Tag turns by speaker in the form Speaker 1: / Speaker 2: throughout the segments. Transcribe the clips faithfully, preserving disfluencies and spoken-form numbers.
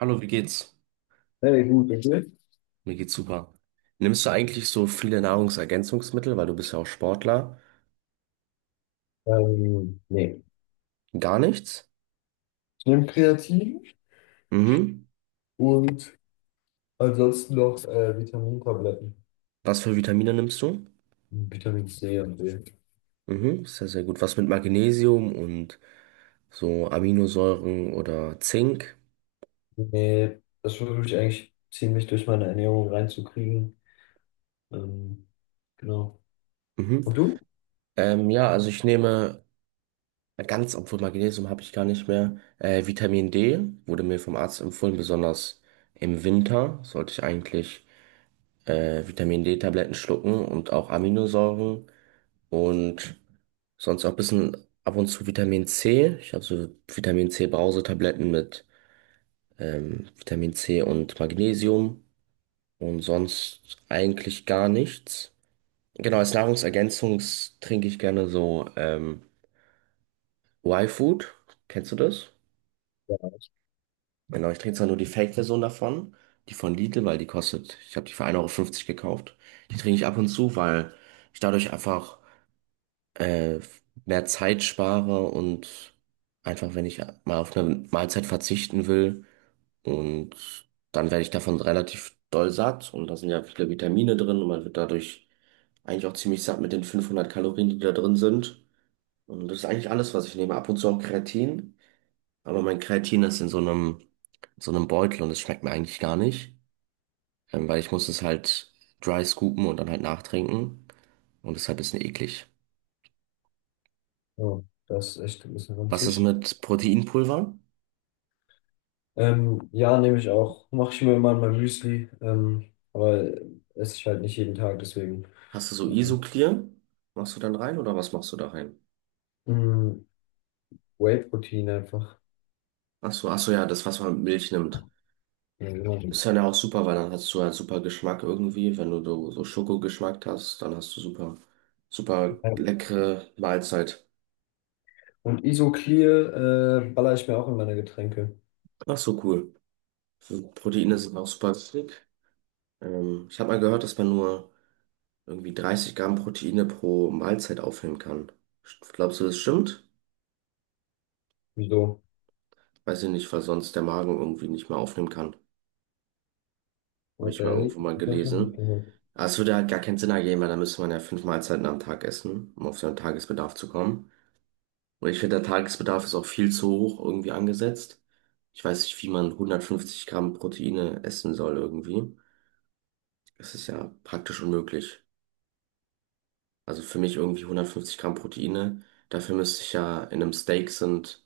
Speaker 1: Hallo, wie geht's?
Speaker 2: Hey, gut, okay.
Speaker 1: Mir geht's super. Nimmst du eigentlich so viele Nahrungsergänzungsmittel, weil du bist ja auch Sportler?
Speaker 2: Ähm, nee.
Speaker 1: Gar nichts?
Speaker 2: Ich nehme Kreatin
Speaker 1: Mhm.
Speaker 2: und ansonsten noch äh, Vitamintabletten.
Speaker 1: Was für Vitamine nimmst du?
Speaker 2: Vitamin ce und de.
Speaker 1: Mhm, sehr, sehr gut. Was mit Magnesium und so Aminosäuren oder Zink?
Speaker 2: Nee, das versuche ich eigentlich ziemlich durch meine Ernährung reinzukriegen. Ähm, genau.
Speaker 1: Mhm.
Speaker 2: Und du?
Speaker 1: Ähm, ja, also ich nehme ganz, obwohl Magnesium habe ich gar nicht mehr. Äh, Vitamin D wurde mir vom Arzt empfohlen, besonders im Winter sollte ich eigentlich äh, Vitamin D-Tabletten schlucken und auch Aminosäuren. Und sonst auch ein bisschen ab und zu Vitamin C. Ich habe so Vitamin C-Brausetabletten mit ähm, Vitamin C und Magnesium und sonst eigentlich gar nichts. Genau, als Nahrungsergänzung trinke ich gerne so ähm, Y-Food. Kennst du das? Genau, ich trinke zwar nur die Fake-Version davon, die von Lidl, weil die kostet, ich habe die für 1,50 Euro fünfzig gekauft. Die trinke ich ab und zu, weil ich dadurch einfach äh, mehr Zeit spare und einfach, wenn ich mal auf eine Mahlzeit verzichten will und dann werde ich davon relativ doll satt und da sind ja viele Vitamine drin und man wird dadurch eigentlich auch ziemlich satt mit den fünfhundert Kalorien, die da drin sind. Und das ist eigentlich alles, was ich nehme. Ab und zu auch Kreatin, aber mein Kreatin ist in so einem, so einem Beutel und es schmeckt mir eigentlich gar nicht, ähm, weil ich muss es halt dry scoopen und dann halt nachtrinken und deshalb ist es eklig.
Speaker 2: Oh, das ist echt ein bisschen
Speaker 1: Was ist
Speaker 2: ranzig.
Speaker 1: mit Proteinpulver?
Speaker 2: Ähm, ja, nehme ich auch. Mache ich mir immer in mein Müsli. Ähm, aber esse ich halt nicht jeden Tag, deswegen.
Speaker 1: Hast du so Isoclear? Machst du dann rein oder was machst du da rein?
Speaker 2: Mhm. Whey-Protein einfach.
Speaker 1: Ach so, ach so, ja, das, was man mit Milch nimmt.
Speaker 2: Ja, genau.
Speaker 1: Ist dann ja auch super, weil dann hast du halt super Geschmack irgendwie. Wenn du so so Schokogeschmack hast, dann hast du super, super leckere Mahlzeit.
Speaker 2: Und Isoclear äh, baller ich mir auch in meine Getränke.
Speaker 1: Ach so, cool. So Proteine sind auch super wichtig. Ähm, ich habe mal gehört, dass man nur irgendwie dreißig Gramm Proteine pro Mahlzeit aufnehmen kann. Glaubst du, das stimmt?
Speaker 2: Wieso?
Speaker 1: Weiß ich nicht, weil sonst der Magen irgendwie nicht mehr aufnehmen kann. Habe
Speaker 2: What
Speaker 1: ich
Speaker 2: the
Speaker 1: mal
Speaker 2: hell?
Speaker 1: irgendwo mal
Speaker 2: Hab ich noch nicht
Speaker 1: gelesen.
Speaker 2: gehört.
Speaker 1: Aber es würde halt gar keinen Sinn ergeben, weil da müsste man ja fünf Mahlzeiten am Tag essen, um auf seinen Tagesbedarf zu kommen. Und ich finde, der Tagesbedarf ist auch viel zu hoch irgendwie angesetzt. Ich weiß nicht, wie man hundertfünfzig Gramm Proteine essen soll irgendwie. Das ist ja praktisch unmöglich. Also für mich irgendwie hundertfünfzig Gramm Proteine. Dafür müsste ich ja in einem Steak sind,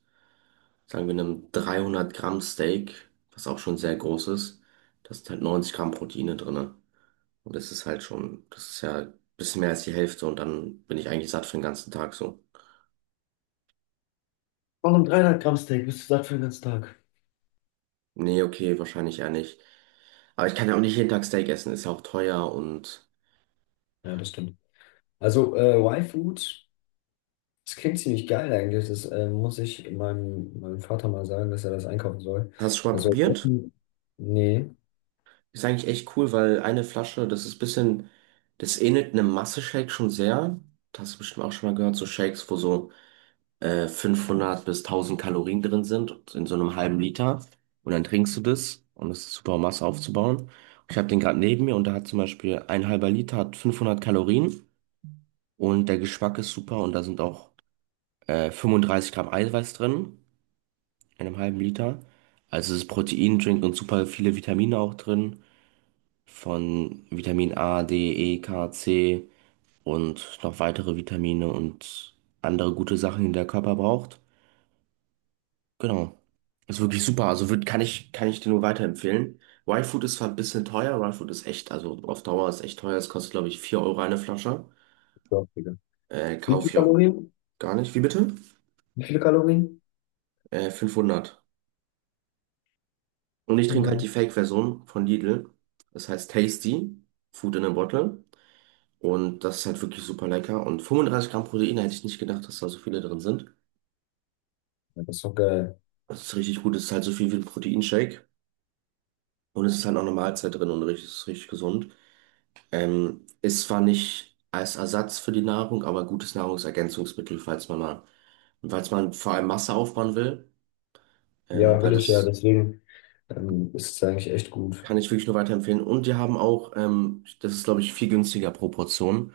Speaker 1: sagen wir in einem dreihundert Gramm Steak, was auch schon sehr groß ist, da sind halt neunzig Gramm Proteine drinne. Und das ist halt schon, das ist ja ein bisschen mehr als die Hälfte und dann bin ich eigentlich satt für den ganzen Tag so.
Speaker 2: Auch ein dreihundert Gramm Steak bist du satt für den ganzen Tag.
Speaker 1: Nee, okay, wahrscheinlich eher nicht. Aber ich kann ja auch nicht jeden Tag Steak essen, ist ja auch teuer und.
Speaker 2: Ja, das stimmt. Also äh, Y-Food, das klingt ziemlich geil eigentlich. Das äh, muss ich meinem, meinem Vater mal sagen, dass er das einkaufen soll.
Speaker 1: Hast du schon mal
Speaker 2: Also
Speaker 1: probiert?
Speaker 2: offen. Nee,
Speaker 1: Ist eigentlich echt cool, weil eine Flasche, das ist ein bisschen, das ähnelt einem Masse-Shake schon sehr. Das hast du bestimmt auch schon mal gehört, so Shakes, wo so äh, fünfhundert bis tausend Kalorien drin sind, in so einem halben Liter. Und dann trinkst du das und das ist super, um Masse aufzubauen. Ich habe den gerade neben mir und da hat zum Beispiel ein halber Liter hat fünfhundert Kalorien. Und der Geschmack ist super und da sind auch äh, fünfunddreißig Gramm Eiweiß drin in einem halben Liter. Also es ist Proteindrink und super viele Vitamine auch drin. Von Vitamin A, D, E, K, C und noch weitere Vitamine und andere gute Sachen, die der Körper braucht. Genau. Ist wirklich super. Also wird, kann ich, kann ich dir nur weiterempfehlen. Wild Food ist zwar ein bisschen teuer, Wild Food ist echt, also auf Dauer ist echt teuer. Es kostet, glaube ich, vier Euro eine Flasche.
Speaker 2: doch, Digga.
Speaker 1: Äh,
Speaker 2: Wie viele
Speaker 1: kaufe ich auch
Speaker 2: Kalorien?
Speaker 1: gar nicht. Wie bitte?
Speaker 2: Wie viele Kalorien?
Speaker 1: Äh, fünfhundert. Und ich trinke halt
Speaker 2: Ja.
Speaker 1: die Fake-Version von Lidl. Das heißt Tasty, Food in a Bottle. Und das ist halt wirklich super lecker. Und fünfunddreißig Gramm Protein hätte ich nicht gedacht, dass da so viele drin sind.
Speaker 2: Ja, das ist doch geil.
Speaker 1: Das ist richtig gut. Es ist halt so viel wie ein Proteinshake. Und es ist halt auch eine Mahlzeit drin und richtig, ist richtig gesund. Ähm, ist zwar nicht als Ersatz für die Nahrung, aber gutes Nahrungsergänzungsmittel, falls man mal, falls man vor allem Masse aufbauen will. Ähm,
Speaker 2: Ja,
Speaker 1: weil
Speaker 2: will ich ja,
Speaker 1: das
Speaker 2: deswegen ähm, ist es eigentlich echt gut.
Speaker 1: kann ich wirklich nur weiterempfehlen. Und die haben auch, ähm, das ist, glaube ich, viel günstiger pro Portion.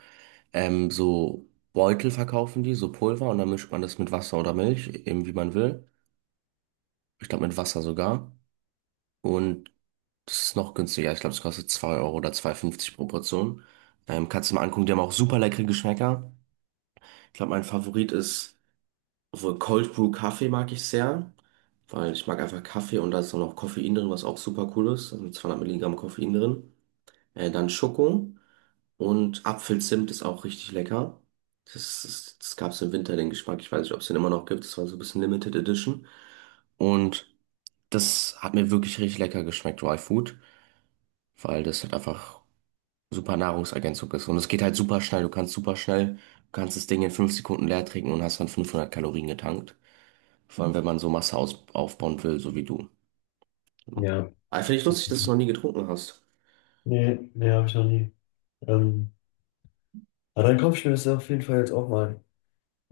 Speaker 1: Ähm, so Beutel verkaufen die, so Pulver, und dann mischt man das mit Wasser oder Milch, eben wie man will. Ich glaube, mit Wasser sogar. Und das ist noch günstiger. Ich glaube, es kostet zwei Euro oder zwei Euro fünfzig pro Portion. Ähm, kannst du mal angucken, die haben auch super leckere Geschmäcker. Ich glaube, mein Favorit ist, obwohl Cold Brew Kaffee mag ich sehr, weil ich mag einfach Kaffee und da ist dann noch Koffein drin, was auch super cool ist. Da sind zweihundert Milligramm Koffein drin. Äh, dann Schoko. Und Apfelzimt ist auch richtig lecker. Das, ist- das gab es im Winter, den Geschmack. Ich weiß nicht, ob es den immer noch gibt. Das war so ein bisschen Limited Edition. Und das hat mir wirklich richtig lecker geschmeckt, Dry Food, weil das halt einfach super Nahrungsergänzung ist. Und es geht halt super schnell. Du kannst super schnell, du kannst das Ding in fünf Sekunden leer trinken und hast dann fünfhundert Kalorien getankt. Vor allem, wenn man so Masse aus, aufbauen will, so wie du. Ja.
Speaker 2: Ja.
Speaker 1: Aber finde ich lustig, dass du noch nie getrunken hast.
Speaker 2: Nee, nee, habe ich noch nie. Ähm, Aber dann kaufe ich mir das auf jeden Fall jetzt auch mal.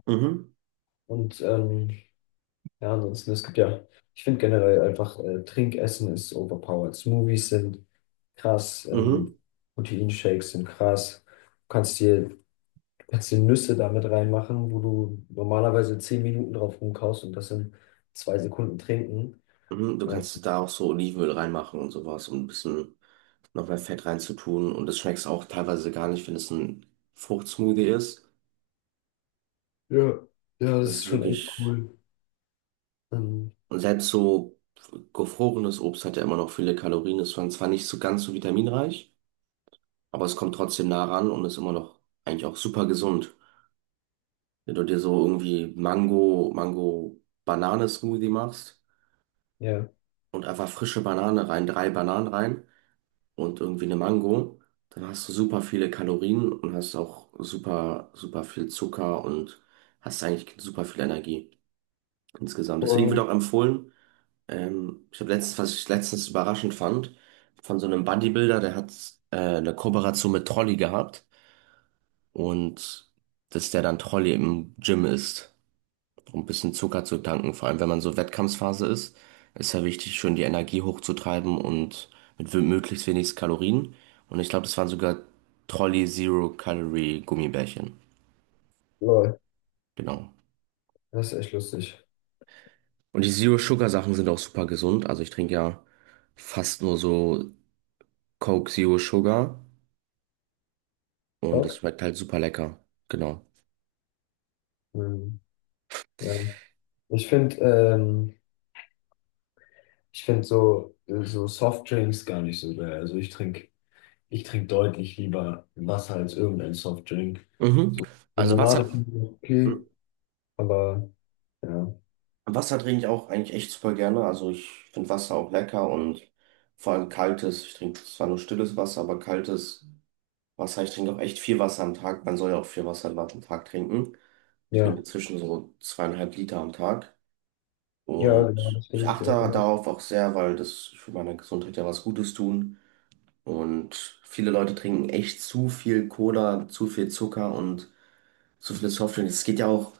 Speaker 1: Mhm,
Speaker 2: Und ähm, ja, ansonsten, es gibt ja, ich finde generell einfach, äh, Trinkessen ist overpowered. Smoothies sind krass, ähm,
Speaker 1: mhm.
Speaker 2: Proteinshakes sind krass. Du kannst dir, du kannst dir Nüsse damit reinmachen, wo du normalerweise zehn Minuten drauf rumkaust und das in zwei Sekunden trinken.
Speaker 1: Mhm, du
Speaker 2: Ja,
Speaker 1: kannst da auch so Olivenöl reinmachen und sowas, um ein bisschen noch mehr Fett reinzutun. Und das schmeckst auch teilweise gar nicht, wenn es ein Fruchtsmoothie ist.
Speaker 2: ja, ja, das
Speaker 1: Das
Speaker 2: ist
Speaker 1: ist
Speaker 2: schon echt
Speaker 1: wirklich.
Speaker 2: cool. Ähm,
Speaker 1: Und selbst so gefrorenes Obst hat ja immer noch viele Kalorien. Ist zwar zwar nicht so ganz so vitaminreich, aber es kommt trotzdem nah ran und ist immer noch eigentlich auch super gesund. Wenn du dir so irgendwie Mango, Mango-Banane-Smoothie machst
Speaker 2: ja,
Speaker 1: und einfach frische Banane rein, drei Bananen rein. Und irgendwie eine Mango, dann hast du super viele Kalorien und hast auch super, super viel Zucker und hast eigentlich super viel Energie insgesamt. Deswegen wird
Speaker 2: aber,
Speaker 1: auch empfohlen, ähm, ich habe letztens, was ich letztens überraschend fand, von so einem Bodybuilder, der hat äh, eine Kooperation mit Trolli gehabt und dass der dann Trolli im Gym isst um ein bisschen Zucker zu tanken. Vor allem, wenn man so Wettkampfphase ist, ist ja wichtig, schön die Energie hochzutreiben und mit wi- möglichst wenig Kalorien. Und ich glaube, das waren sogar Trolli Zero Calorie Gummibärchen.
Speaker 2: lol,
Speaker 1: Genau.
Speaker 2: das ist echt lustig.
Speaker 1: Und die Zero Sugar Sachen sind auch super gesund. Also ich trinke ja fast nur so Coke Zero Sugar und das
Speaker 2: Bock?
Speaker 1: schmeckt halt super lecker. Genau.
Speaker 2: Ähm, ja. Ich finde, ähm, Ich finde so, so Softdrinks gar nicht so geil. Also ich trinke ich trink deutlich lieber Wasser als irgendein Softdrink.
Speaker 1: Mhm.
Speaker 2: So
Speaker 1: Also was
Speaker 2: Limonade
Speaker 1: hat.
Speaker 2: finde ich okay, aber ja.
Speaker 1: Wasser trinke ich auch eigentlich echt super gerne. Also ich finde Wasser auch lecker und vor allem kaltes. Ich trinke zwar nur stilles Wasser, aber kaltes Wasser. Ich trinke auch echt viel Wasser am Tag. Man soll ja auch viel Wasser am Tag trinken. Ich
Speaker 2: Ja,
Speaker 1: trinke zwischen so zweieinhalb Liter am Tag.
Speaker 2: ja, genau,
Speaker 1: Und
Speaker 2: das
Speaker 1: ich
Speaker 2: versuche ich
Speaker 1: achte
Speaker 2: auch immer.
Speaker 1: darauf auch sehr, weil das für meine Gesundheit ja was Gutes tun. Und viele Leute trinken echt zu viel Cola, zu viel Zucker und so viele Softdrinks. Es geht ja auch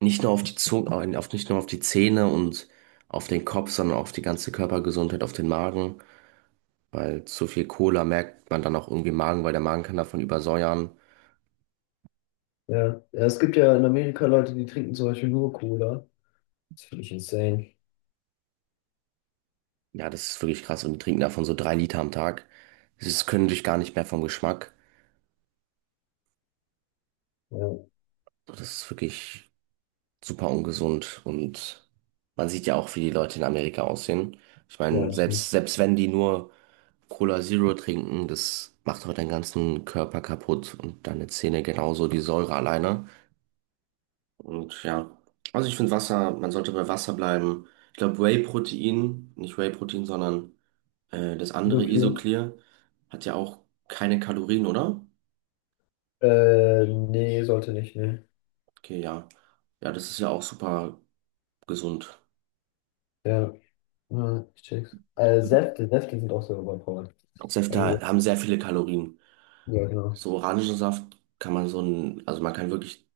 Speaker 1: nicht nur auf die Zunge, auf, nicht nur auf die Zähne und auf den Kopf, sondern auch auf die ganze Körpergesundheit, auf den Magen. Weil zu viel Cola merkt man dann auch irgendwie im Magen, weil der Magen kann davon übersäuern.
Speaker 2: Ja. Ja, es gibt ja in Amerika Leute, die trinken zum Beispiel nur Cola. Das finde ich insane.
Speaker 1: Ja, das ist wirklich krass. Und die trinken davon so drei Liter am Tag. Das können sich gar nicht mehr vom Geschmack.
Speaker 2: Ja,
Speaker 1: Das ist wirklich super ungesund. Und man sieht ja auch, wie die Leute in Amerika aussehen. Ich
Speaker 2: ja,
Speaker 1: meine,
Speaker 2: das ist.
Speaker 1: selbst, selbst wenn die nur Cola Zero trinken, das macht auch deinen ganzen Körper kaputt und deine Zähne genauso, die Säure alleine. Und ja, also ich finde Wasser, man sollte bei Wasser bleiben. Ich glaube Whey-Protein, nicht Whey-Protein, sondern äh, das andere
Speaker 2: Wirklich?
Speaker 1: Isoclear, hat ja auch keine Kalorien, oder?
Speaker 2: Äh, nee, sollte nicht, ne.
Speaker 1: Okay, ja. Ja, das ist ja auch super gesund.
Speaker 2: Ja, ja, ich check's. Äh,
Speaker 1: Und
Speaker 2: Säfte, Säfte sind auch so überpowered.
Speaker 1: Säfte
Speaker 2: Also,
Speaker 1: haben sehr viele Kalorien.
Speaker 2: ja, genau.
Speaker 1: So Orangensaft kann man so ein, also man kann wirklich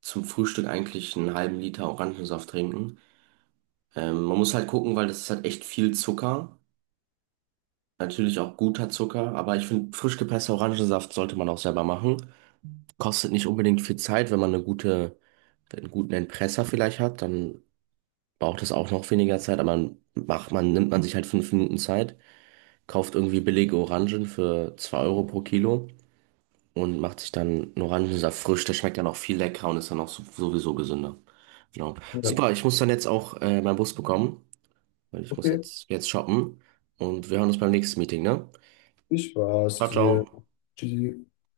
Speaker 1: zum Frühstück eigentlich einen halben Liter Orangensaft trinken. Ähm, man muss halt gucken, weil das ist halt echt viel Zucker. Natürlich auch guter Zucker, aber ich finde, frisch gepresster Orangensaft sollte man auch selber machen. Kostet nicht unbedingt viel Zeit, wenn man eine gute, einen guten Entpresser vielleicht hat, dann braucht es auch noch weniger Zeit, aber man macht, man nimmt man sich halt fünf Minuten Zeit, kauft irgendwie billige Orangen für zwei Euro pro Kilo und macht sich dann einen Orangensaft frisch. Der schmeckt dann auch viel leckerer und ist dann auch so- sowieso gesünder. Genau.
Speaker 2: Ja.
Speaker 1: Super, ich muss dann jetzt auch äh, meinen Bus bekommen. Weil ich muss
Speaker 2: Okay.
Speaker 1: jetzt, jetzt shoppen. Und wir hören uns beim nächsten Meeting, ne?
Speaker 2: Ich war's
Speaker 1: Ciao, ciao.
Speaker 2: dir. Tschüssi.